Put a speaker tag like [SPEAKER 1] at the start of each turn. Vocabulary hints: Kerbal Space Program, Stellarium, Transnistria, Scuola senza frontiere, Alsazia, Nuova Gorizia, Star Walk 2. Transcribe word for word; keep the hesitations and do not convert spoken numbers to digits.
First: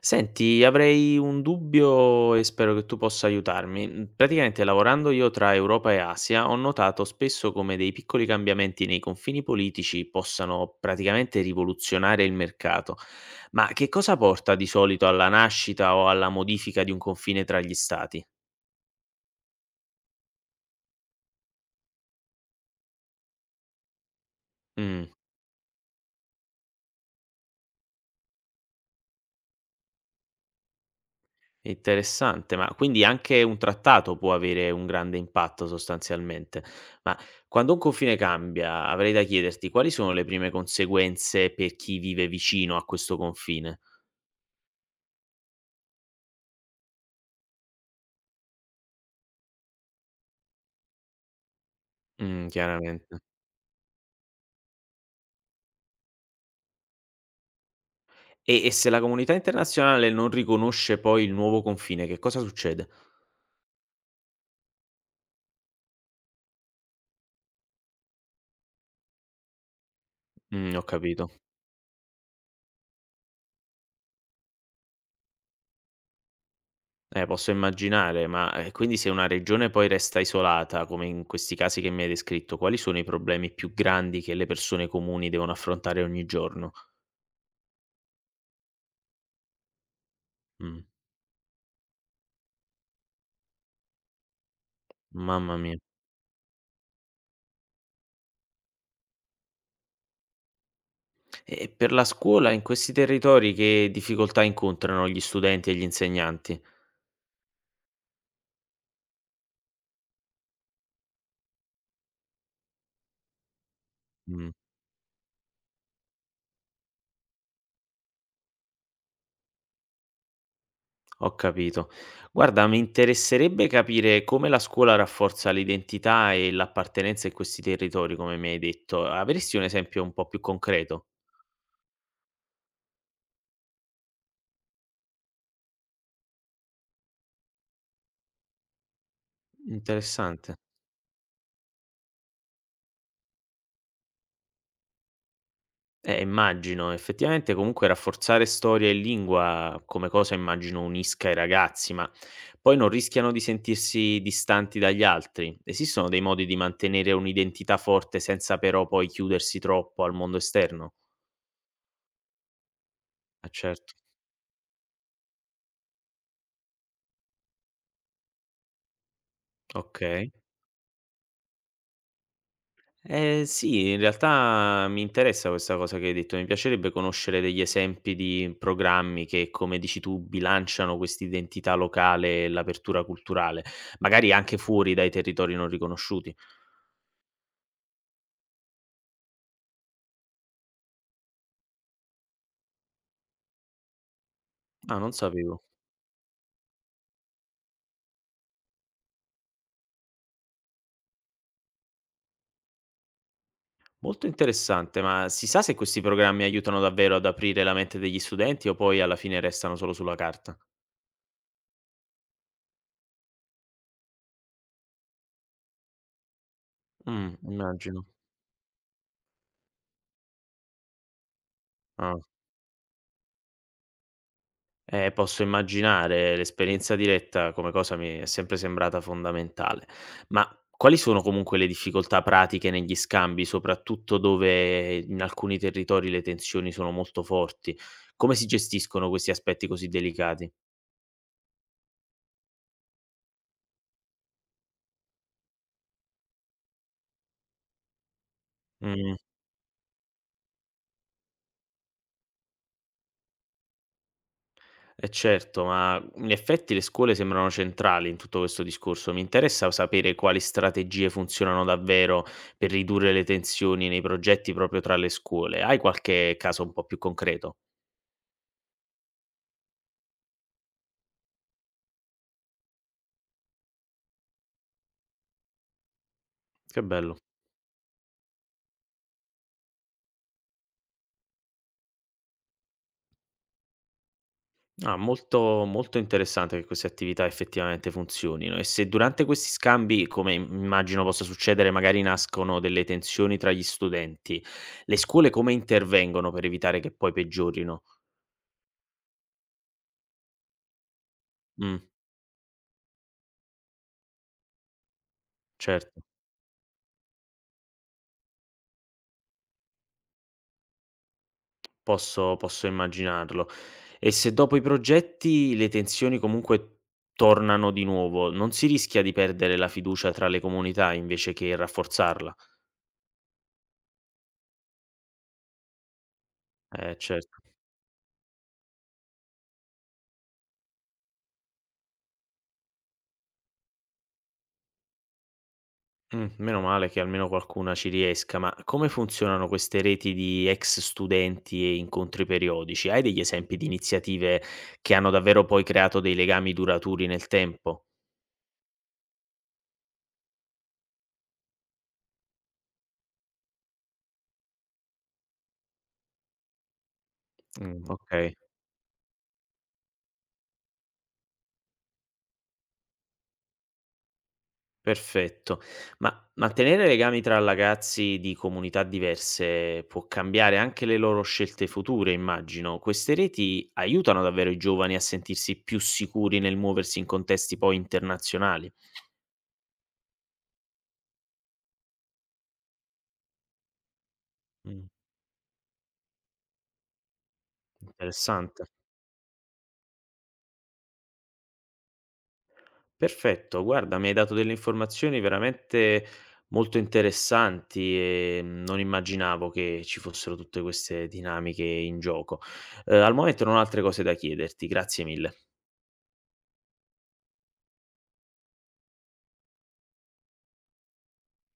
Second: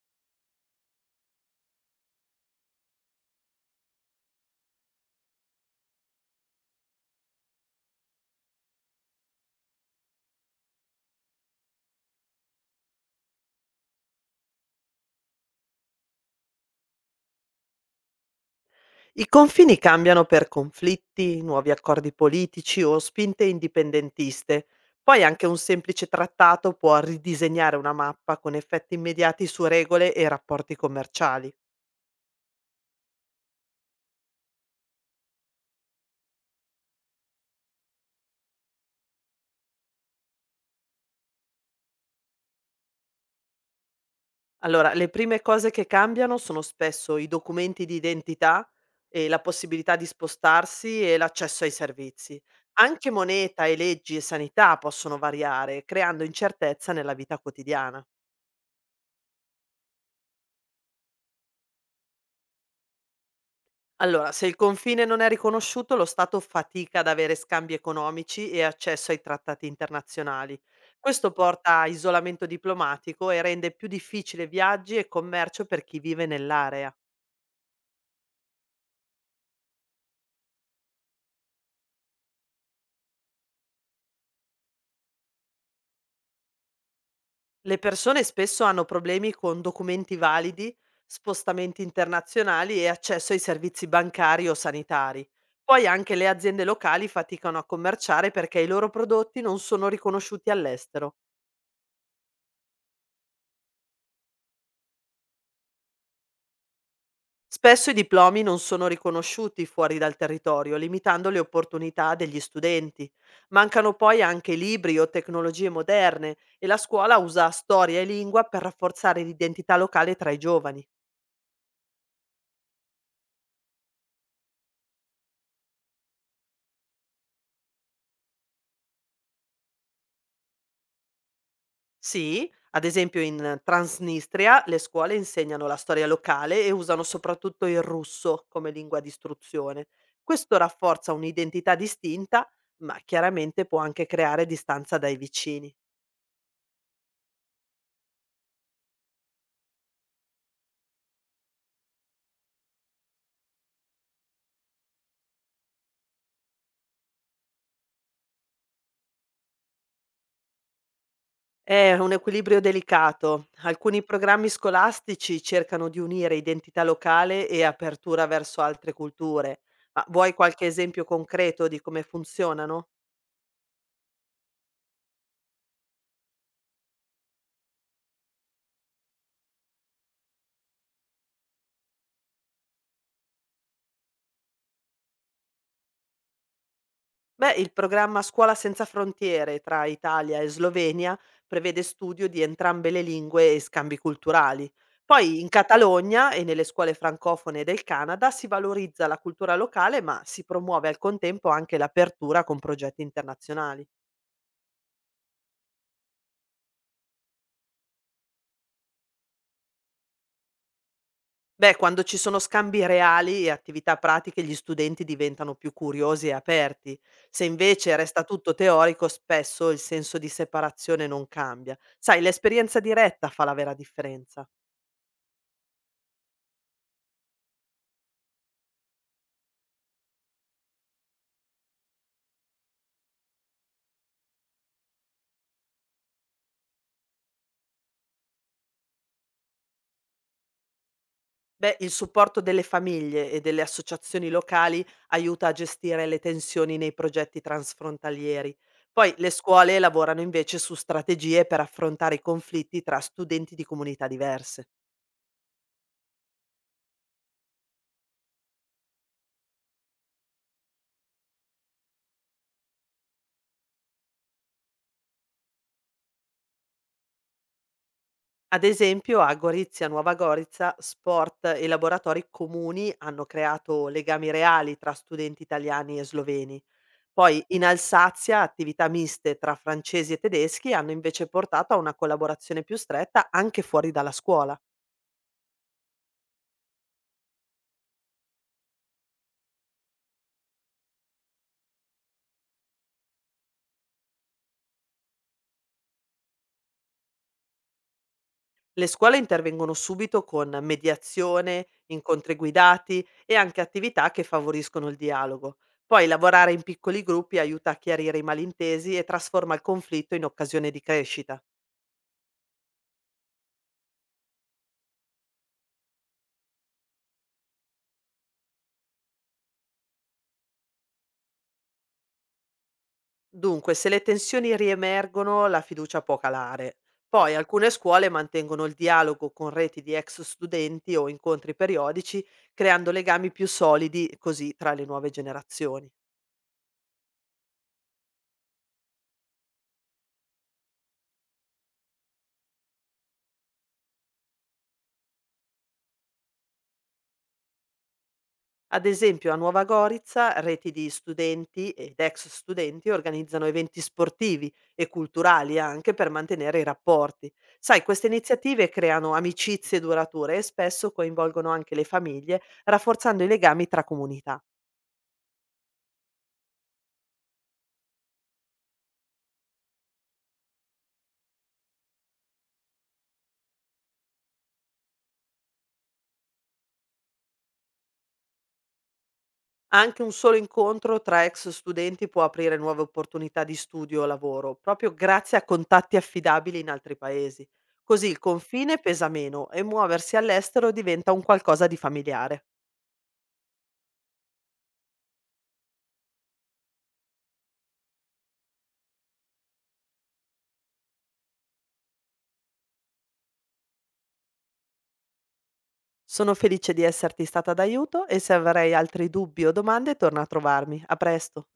[SPEAKER 1] Senti, avrei un dubbio e spero che tu possa aiutarmi. Mhmm, praticamente lavorando io tra Europa e Asia, ho notato spesso come dei piccoli cambiamenti nei confini politici possano praticamente rivoluzionare il mercato. Ma che cosa porta di solito alla nascita o alla modifica di un confine tra gli stati?
[SPEAKER 2] I confini cambiano per conflitti, nuovi accordi politici o spinte indipendentiste.
[SPEAKER 1] Mh.
[SPEAKER 2] Poi anche un semplice trattato può ridisegnare una mappa con effetti immediati su regole e rapporti commerciali.
[SPEAKER 1] Interessante, ma quindi anche un trattato può avere un grande impatto sostanzialmente. Ma quando un confine cambia, avrei da chiederti quali sono le prime conseguenze per chi vive vicino a questo confine?
[SPEAKER 2] Allora, le prime cose che cambiano sono spesso i documenti di identità e la possibilità di spostarsi e l'accesso ai servizi.
[SPEAKER 1] Mh,
[SPEAKER 2] Anche
[SPEAKER 1] chiaramente.
[SPEAKER 2] moneta e leggi e sanità possono variare, creando incertezza nella vita quotidiana.
[SPEAKER 1] E e se la comunità internazionale non riconosce poi il nuovo confine, che cosa succede?
[SPEAKER 2] Allora, se il confine non è riconosciuto, lo Stato fatica ad avere scambi economici e accesso ai trattati internazionali.
[SPEAKER 1] Mh, ho capito.
[SPEAKER 2] Questo porta a isolamento diplomatico e rende più difficile viaggi e commercio per chi vive nell'area.
[SPEAKER 1] Eh, posso immaginare, ma, ehm, quindi se una regione poi resta isolata, come in questi casi che mi hai descritto, quali sono i problemi più grandi che le persone comuni devono affrontare ogni giorno?
[SPEAKER 2] Le persone spesso hanno problemi con documenti validi,
[SPEAKER 1] Mh.
[SPEAKER 2] spostamenti internazionali e accesso ai servizi bancari o sanitari.
[SPEAKER 1] Mamma mia.
[SPEAKER 2] Poi anche le aziende locali faticano a commerciare perché i loro prodotti non sono riconosciuti all'estero.
[SPEAKER 1] E e per la scuola in questi territori che difficoltà incontrano gli studenti e gli insegnanti?
[SPEAKER 2] Spesso i diplomi non sono riconosciuti fuori dal territorio, limitando le opportunità degli studenti. Mancano poi
[SPEAKER 1] Mh,
[SPEAKER 2] anche libri o tecnologie moderne e la scuola usa storia e lingua per rafforzare l'identità locale tra i giovani.
[SPEAKER 1] ho capito. Guarda, mi interesserebbe capire come la scuola rafforza l'identità e l'appartenenza in questi territori, come mi hai detto. Avresti un esempio un po' più concreto?
[SPEAKER 2] Sì, ad esempio in Transnistria le scuole insegnano la storia locale e usano soprattutto il russo come lingua di istruzione.
[SPEAKER 1] Interessante.
[SPEAKER 2] Questo rafforza un'identità distinta, ma chiaramente può anche creare distanza dai vicini.
[SPEAKER 1] Eh, immagino. Effettivamente comunque rafforzare storia e lingua come cosa immagino unisca i ragazzi, ma poi non rischiano di sentirsi distanti dagli altri. Esistono dei modi di mantenere un'identità forte senza però poi chiudersi troppo al mondo esterno?
[SPEAKER 2] È un equilibrio
[SPEAKER 1] Ah,
[SPEAKER 2] delicato.
[SPEAKER 1] certo,
[SPEAKER 2] Alcuni programmi scolastici cercano di unire identità locale e apertura verso altre culture. Ma
[SPEAKER 1] ok.
[SPEAKER 2] vuoi qualche esempio concreto di come funzionano?
[SPEAKER 1] Ehm, sì, in realtà mi interessa questa cosa che hai detto. Mi piacerebbe conoscere degli esempi di programmi che, come dici tu, bilanciano quest'identità locale e l'apertura culturale, magari anche fuori dai territori non riconosciuti.
[SPEAKER 2] Beh, il programma Scuola senza frontiere tra Italia e Slovenia prevede studio di entrambe le lingue e scambi culturali.
[SPEAKER 1] Ah, non
[SPEAKER 2] Poi in
[SPEAKER 1] sapevo.
[SPEAKER 2] Catalogna e nelle scuole francofone del Canada si valorizza la cultura locale, ma si promuove al contempo anche l'apertura con progetti internazionali.
[SPEAKER 1] Molto interessante, ma si sa se questi programmi aiutano davvero ad aprire la mente degli studenti o poi alla fine restano solo sulla carta?
[SPEAKER 2] Beh, quando ci sono scambi reali e attività pratiche, gli studenti diventano più curiosi e aperti.
[SPEAKER 1] Mh,
[SPEAKER 2] Se invece
[SPEAKER 1] immagino.
[SPEAKER 2] resta tutto teorico, spesso il senso di separazione non cambia.
[SPEAKER 1] Ah.
[SPEAKER 2] Sai, l'esperienza diretta fa la vera differenza.
[SPEAKER 1] Eh, posso immaginare, l'esperienza diretta come cosa mi è sempre sembrata fondamentale. Ma quali sono comunque le difficoltà pratiche negli scambi, soprattutto dove in alcuni territori le tensioni sono molto forti? Come si gestiscono questi aspetti così delicati?
[SPEAKER 2] Beh, il supporto delle famiglie e delle associazioni locali aiuta a gestire le tensioni nei progetti transfrontalieri. Poi
[SPEAKER 1] Mh,
[SPEAKER 2] le scuole lavorano invece su strategie per affrontare i conflitti tra studenti di comunità diverse.
[SPEAKER 1] eh certo, ma in effetti le scuole sembrano centrali in tutto questo discorso. Mi interessa sapere quali strategie funzionano davvero per ridurre le tensioni nei progetti proprio tra le scuole. Hai qualche caso un po' più concreto?
[SPEAKER 2] Ad esempio a Gorizia, Nuova Gorizia, sport e laboratori comuni hanno creato legami reali tra studenti italiani e sloveni.
[SPEAKER 1] Che bello.
[SPEAKER 2] Poi in Alsazia attività miste tra francesi e tedeschi hanno invece portato a una collaborazione più stretta anche fuori dalla scuola.
[SPEAKER 1] Ah, molto, molto interessante che queste attività effettivamente funzionino e se durante questi scambi, come im immagino possa succedere, magari nascono delle tensioni tra gli studenti, le scuole come intervengono per evitare che poi peggiorino?
[SPEAKER 2] Le scuole intervengono subito con mediazione,
[SPEAKER 1] Mh,
[SPEAKER 2] incontri guidati e anche attività che favoriscono il dialogo.
[SPEAKER 1] certo,
[SPEAKER 2] Poi lavorare in piccoli gruppi aiuta a chiarire i malintesi e trasforma il conflitto in occasione di crescita.
[SPEAKER 1] posso posso immaginarlo. E se dopo i progetti le tensioni comunque tornano di nuovo, non si rischia di perdere la fiducia tra le comunità invece che rafforzarla?
[SPEAKER 2] Dunque, se le tensioni riemergono, la fiducia può calare.
[SPEAKER 1] Eh, cer
[SPEAKER 2] Poi alcune scuole mantengono il dialogo con reti di ex studenti o incontri periodici, creando legami più solidi così tra le nuove generazioni.
[SPEAKER 1] Mh, meno male che almeno qualcuna ci riesca, ma come funzionano queste reti di ex studenti e incontri periodici? Hai degli esempi di iniziative che hanno davvero poi creato dei legami duraturi nel tempo?
[SPEAKER 2] Ad esempio, a Nuova Gorizia, reti di studenti ed ex studenti organizzano eventi sportivi e culturali anche per mantenere i rapporti. Sai,
[SPEAKER 1] Mh.
[SPEAKER 2] queste
[SPEAKER 1] Okay,
[SPEAKER 2] iniziative creano amicizie durature e spesso coinvolgono anche le famiglie, rafforzando i legami tra comunità.
[SPEAKER 1] perfetto. Ma mantenere legami tra ragazzi di comunità diverse può cambiare anche le loro scelte future, immagino. Queste reti aiutano davvero i giovani a sentirsi più sicuri nel muoversi in contesti poi internazionali.
[SPEAKER 2] Anche un solo incontro tra ex studenti può aprire nuove opportunità di studio o lavoro,
[SPEAKER 1] Mh,
[SPEAKER 2] proprio grazie a contatti affidabili in altri paesi. Così il
[SPEAKER 1] interessante.
[SPEAKER 2] confine pesa meno e muoversi all'estero diventa un qualcosa di familiare.
[SPEAKER 1] Perfetto, guarda, mi hai dato delle informazioni veramente molto interessanti e non immaginavo che ci fossero tutte queste dinamiche in gioco. Eh, al momento non ho altre cose da chiederti, grazie mille.
[SPEAKER 2] Sono felice di esserti stata d'aiuto e se avrai altri dubbi o domande torna a trovarmi. A presto.